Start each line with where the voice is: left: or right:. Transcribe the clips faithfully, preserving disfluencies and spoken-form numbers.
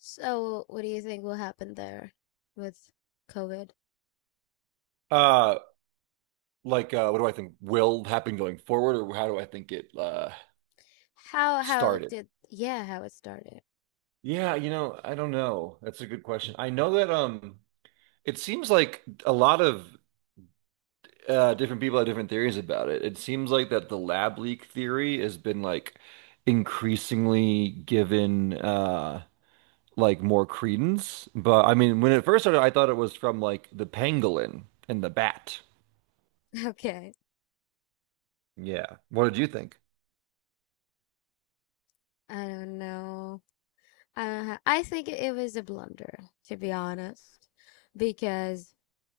left: So, what do you think will happen there with COVID?
right: Uh, like, uh, what do I think will happen going forward, or how do I think it uh
left: How how
right: started?
left: did, yeah, how it started.
right: Yeah, you know, I don't know. That's a good question. I know that um, it seems like a lot of uh different people have different theories about it. It seems like that the lab leak theory has been like increasingly given uh like more credence. But I mean, when it first started, I thought it was from like the pangolin and the bat.
left: Okay.
right: Yeah. What did you think?
left: I don't know. I don't ha I think it was a blunder, to be honest, because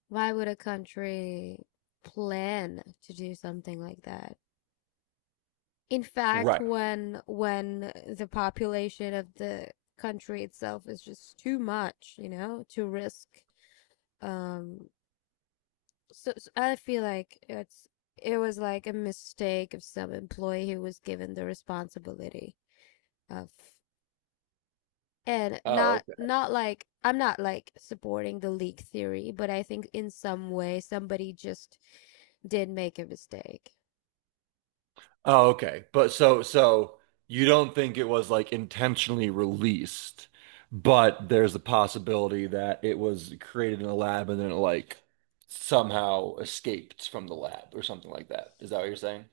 left: why would a country plan to do something like that? In fact,
right: Right.
left: when when the population of the country itself is just too much, you know, to risk um So, so I feel like it's it was like a mistake of some employee who was given the responsibility of, and
right: Oh,
left: not not like, I'm not like supporting the leak theory, but I think in some way somebody just did make a mistake.
right: oh, okay. But so so you don't think it was like intentionally released, but there's the possibility that it was created in a lab and then it like somehow escaped from the lab or something like that. Is that what you're saying?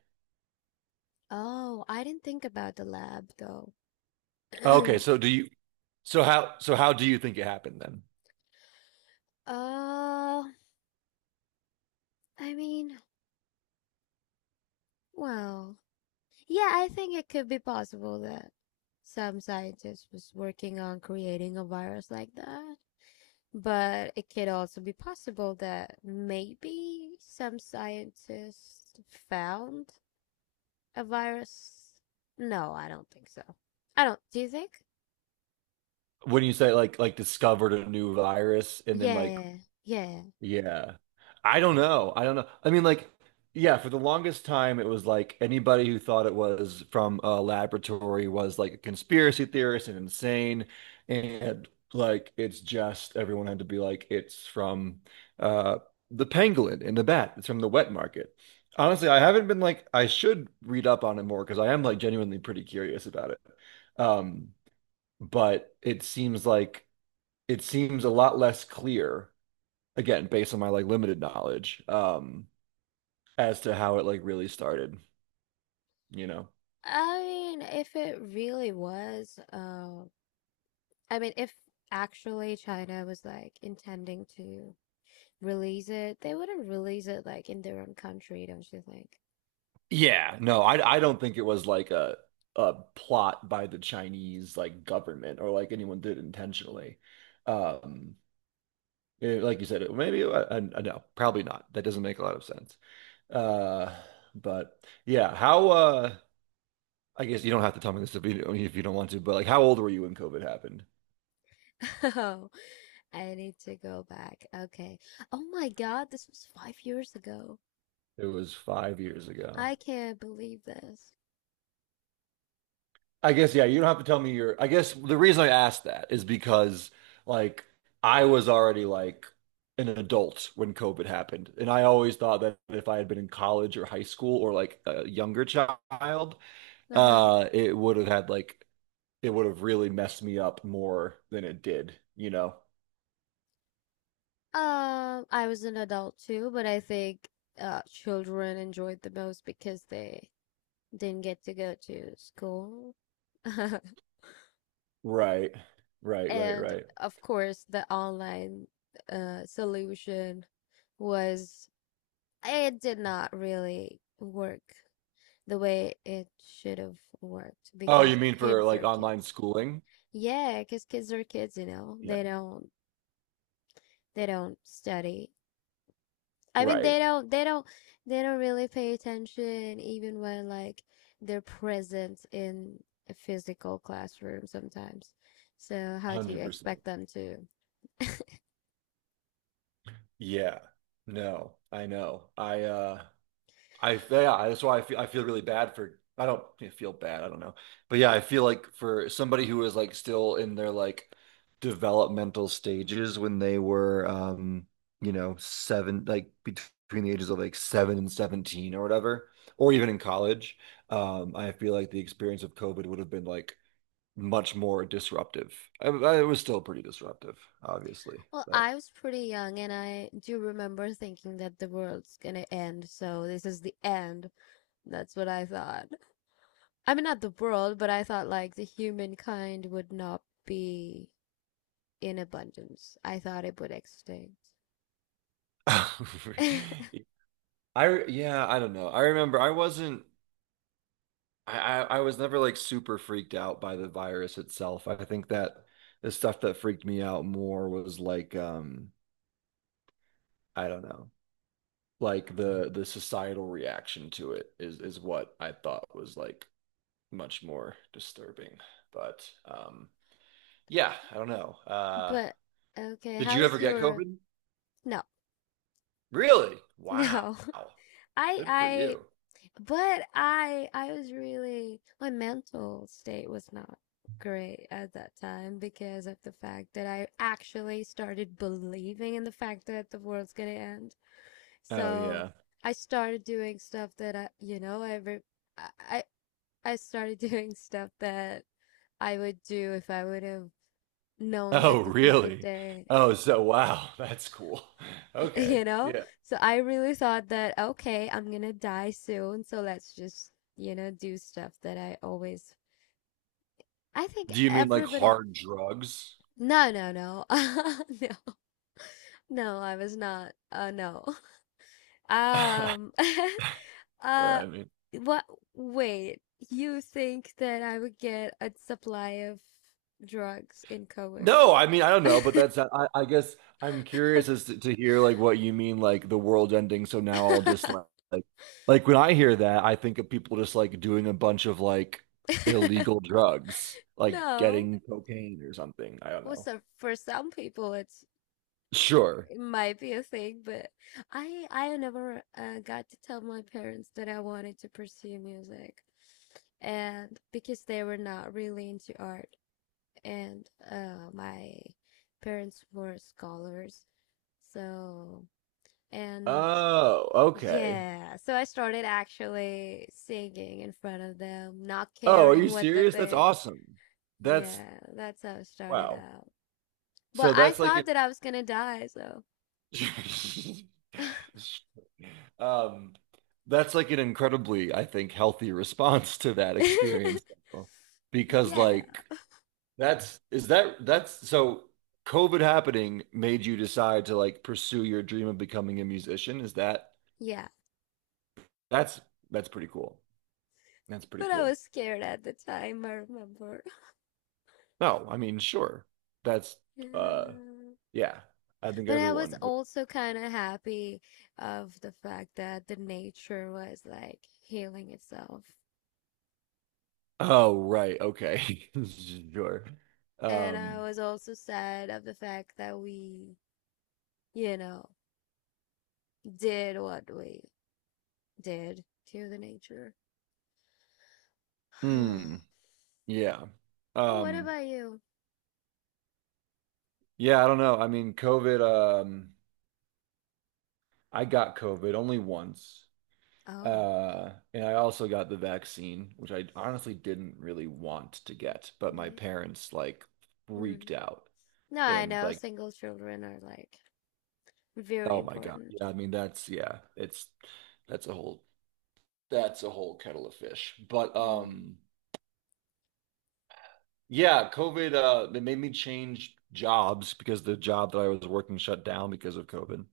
left: Oh, I didn't think about the lab though.
right: Okay, so do you so how so how do you think it happened then?
left: uh, I mean, well, yeah, I think it could be possible that some scientist was working on creating a virus like that. But it could also be possible that maybe some scientists found a virus. No, I don't think so. I don't. Do you think?
right: When you say like like discovered a new virus and then like.
left: Yeah, yeah.
right: Yeah. I don't know. I don't know. I mean, like, yeah, for the longest time, it was like anybody who thought it was from a laboratory was like a conspiracy theorist and insane. And like, it's just everyone had to be like, it's from uh, the pangolin and the bat. It's from the wet market. Honestly, I haven't been like, I should read up on it more because I am like genuinely pretty curious about it. Um, but it seems like it seems a lot less clear again, based on my like limited knowledge, um, as to how it like really started, you know.
left: I mean, if it really was, uh, I mean, if actually China was like intending to release it, they wouldn't release it like in their own country, don't you think?
right: Yeah. No, I I don't think it was like a a plot by the Chinese like government or like anyone did intentionally. Um, eh, like you said, it- maybe I, I, no, probably not. That doesn't make a lot of sense. Uh, but yeah, how uh I guess you don't have to tell me this if you, if you don't want to, but like how old were you when COVID happened?
left: Oh, I need to go back. Okay. Oh my God, this was five years ago.
right: It was five years ago.
left: I can't believe this.
right: I guess, yeah, you don't have to tell me your. I guess the reason I asked that is because, like, I was already like an adult when COVID happened. And I always thought that if I had been in college or high school or like a younger child,
left: Uh-huh.
right: uh, it would have had like, it would have really messed me up more than it did, you know?
left: Um, I was an adult too, but I think uh children enjoyed the most because they didn't get to go to school.
right: Right. Right, right,
left: And
right: right.
left: of course, the online uh solution was, it did not really work the way it should have worked
right: Oh, you
left: because
right: mean for
left: kids
right: like
left: are
right: online
left: kids.
right: schooling?
left: Yeah, because kids are kids, you know.
right: Yeah.
left: They don't they don't study. I mean,
right: Right.
left: they don't, they don't, they don't really pay attention even when like they're present in a physical classroom sometimes. So how do you
right: one hundred percent.
left: expect them to?
right: Yeah. No, I know. I, uh, I yeah, that's why I feel I feel really bad for I don't yeah, feel bad, I don't know. But yeah, I feel like for somebody who is like still in their like developmental stages when they were um, you know, seven like between the ages of like seven and seventeen or whatever, or even in college, um, I feel like the experience of COVID would have been like much more disruptive. I, I, it was still pretty disruptive, obviously,
left: Well,
right: but
left: I was pretty young and I do remember thinking that the world's gonna end, so this is the end. That's what I thought. I mean, not the world, but I thought like the humankind would not be in abundance. I thought it would extinct.
right: I yeah, I don't know. I remember I wasn't I, I I was never like super freaked out by the virus itself. I think that the stuff that freaked me out more was like um I don't know, like the the societal reaction to it is is what I thought was like much more disturbing. But um yeah, I don't know. Uh
left: But okay,
right: did
left: how
right: you ever
left: was
right: get
left: your,
right: COVID?
left: no?
right: Really? Wow.
left: No. I
right: Good for
left: I
right: you.
left: but I I was really, my mental state was not great at that time because of the fact that I actually started believing in the fact that the world's gonna end.
right: Oh
left: So
right: yeah.
left: I started doing stuff that I you know I re- I I I started doing stuff that I would do if I would have known
right: Oh
left: that this is the
right: really?
left: day
right: Oh so wow, that's cool.
left: you
right: Okay.
left: know?
right: Yeah.
left: So I really thought that, okay, I'm gonna die soon, so let's just, you know, do stuff that I always. I think
right: Do you mean like
left: everybody.
right: hard drugs?
left: No, no, no. No, no, I was not. Uh, no. Um,
right: Or,
left: uh,
right: I mean,
left: what? Wait, you think that I would get a supply of drugs in COVID?
right: no, I mean, I don't know, but that's, I, I guess I'm curious as to, to hear like what you mean, like the world ending. So now I'll just like, like, like when I hear that, I think of people just like doing a bunch of like illegal drugs, like
left: No.
right: getting cocaine or something. I don't
left: Well,
right: know.
left: so for some people, it's
right: Sure.
left: it might be a thing, but I I never, uh, got to tell my parents that I wanted to pursue music, and because they were not really into art, and uh, my parents were scholars, so, and
right: Oh, okay.
left: yeah, so I started actually singing in front of them, not
right: Oh, are
left: caring
right: you
left: what they
right: serious? That's
left: think.
right: awesome. That's
left: Yeah, that's how it started
right: wow.
left: out. But
right: So
left: I
right: that's like
left: thought that I was gonna die, so.
right: um, that's like an incredibly, I think, healthy response to that experience. Though. Because
left: Yeah.
right: like that's is that that's so COVID happening made you decide to like pursue your dream of becoming a musician. Is that
left: Yeah,
right: that's that's pretty cool. That's pretty
left: but I
right: cool.
left: was scared at the time, I remember.
right: No, I mean, sure. That's uh
left: Yeah.
right: yeah. I think
left: But I was
right: everyone would.
left: also kind of happy of the fact that the nature was like healing itself.
right: Oh, right. Okay. Sure.
left: And I
right: Um,
left: was also sad of the fact that we, you know, did what we did to the nature.
right: hmm. Yeah.
left: What
right: Um,
left: about you?
right: yeah, I don't know. I mean, COVID, um, I got COVID only once.
left: Oh,
right: Uh, and I also got the vaccine, which I honestly didn't really want to get, but my
left: okay.
right: parents like
left: Hmm.
right: freaked out
left: No, I
right: and
left: know
right: like,
left: single children are like very
right: oh my God.
left: important.
right: Yeah, I mean that's yeah, it's that's a whole that's a whole kettle of fish. But
left: Mm.
right: um yeah, COVID uh it made me change jobs because the job that I was working shut down because of COVID.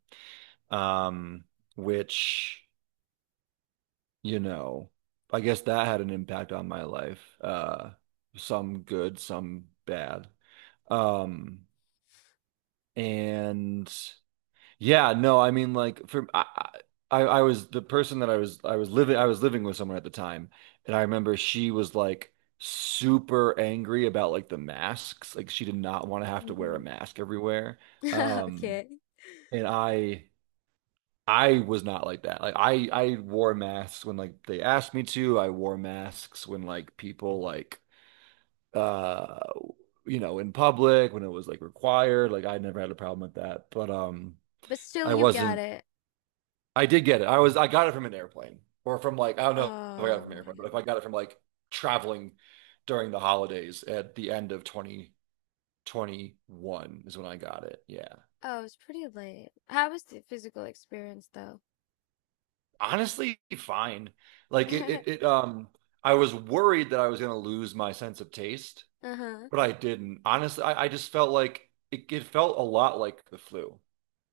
right: Um which you know, I guess that had an impact on my life. Uh, some good, some bad. Um, and yeah, no, I mean, like for I, I, I was the person that I was, I was living, I was living with someone at the time, and I remember she was like super angry about like the masks. Like she did not want to have to wear a
left: Hmm.
right: mask everywhere. Um,
left: Okay.
right: and I. I was not like that. Like I I wore masks when like they asked me to. I wore masks when like people like uh you know in public when it was like required. Like I never had a problem with that. But um
left: But still,
right: I
left: you got
right: wasn't
left: it.
right: I did get it. I was I got it from an airplane or from like I don't know if I got
left: Oh
right: it from an
left: my
right: airplane, but if I
left: God.
right: got it from like traveling during the holidays at the end of twenty twenty-one is when I got it. Yeah.
left: Oh, it's pretty late. How was the physical experience though?
right: Honestly, fine. Like it, it, it, um, I was worried that I was going to lose my sense of taste,
left: Uh-huh.
right: but I didn't. Honestly, I, I just felt like it, it felt a lot like the flu.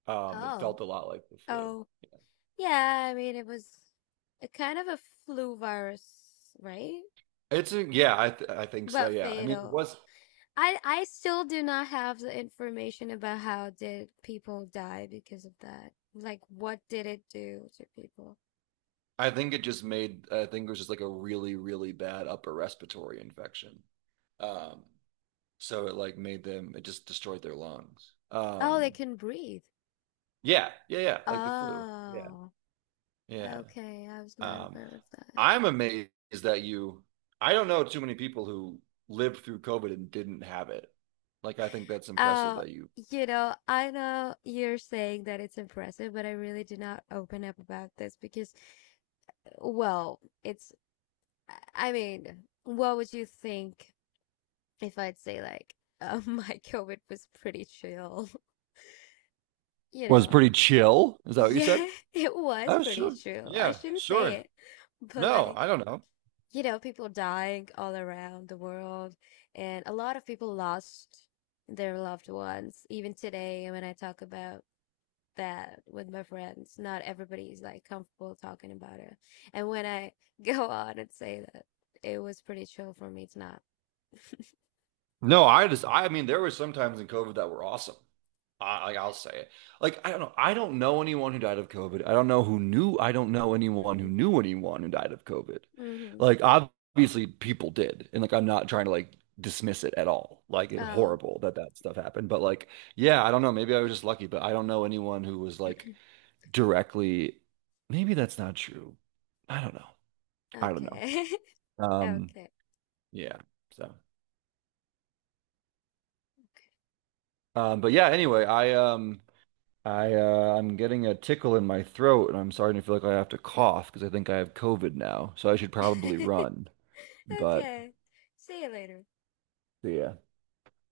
right: Um, it
left: Oh.
right: felt a lot like the flu.
left: Oh. Yeah, I mean it was a kind of a flu virus, right?
right: It's a, yeah, I, th I think so.
left: But
right: Yeah. I mean, it
left: fatal.
right: was,
left: I I still do not have the information about how did people die because of that. Like what did it do to people?
right: I think it just made, I think it was just like a really, really bad upper respiratory infection. Um, so it like made them, it just destroyed their lungs.
left: Oh, they
right: Um,
left: couldn't breathe.
right: yeah, yeah, yeah, like the flu. Yeah.
left: Oh.
right: Yeah.
left: Okay, I was not
right: Um,
left: aware of that.
right: I'm amazed that you, I don't know too many people who lived through COVID and didn't have it. Like, I think that's impressive
left: Oh,
right: that you
left: you know, I know you're saying that it's impressive, but I really do not open up about this because, well, it's, I mean, what would you think if I'd say, like, uh, my COVID was pretty chill? You
right: was
left: know,
right: pretty chill. Is that what you said?
left: yeah, it was
right: Oh,
left: pretty
right: sure.
left: chill. I
right: Yeah,
left: shouldn't say
right: sure.
left: it, but
right: No,
left: like,
right: I don't know.
left: you know, people dying all around the world, and a lot of people lost their loved ones. Even today, when I talk about that with my friends. Not everybody's like comfortable talking about it. And when I go on and say that, it was pretty chill for me. It's not.
right: No, I just, I mean, there were some times in COVID that were awesome. I, like I'll say it. Like I don't know. I don't know anyone who died of COVID. I don't know who knew. I don't know anyone who knew anyone who died of COVID.
left: Mm-hmm. Mm-hmm.
right: Like obviously people did, and like I'm not trying to like dismiss it at all. Like it,
left: Oh.
right: horrible that that stuff happened. But like yeah, I don't know. Maybe I was just lucky, but I don't know anyone who was like directly. Maybe that's not true. I don't know. I don't know.
left: Okay.
right: Um,
left: Okay.
right: yeah. So, um, but yeah. Anyway, I um. I uh, I'm getting a tickle in my throat, and I'm starting to feel like I have to cough because I think I have COVID now. So I should probably
left: Okay.
right: run. But
left: Okay. See you later.
right: yeah.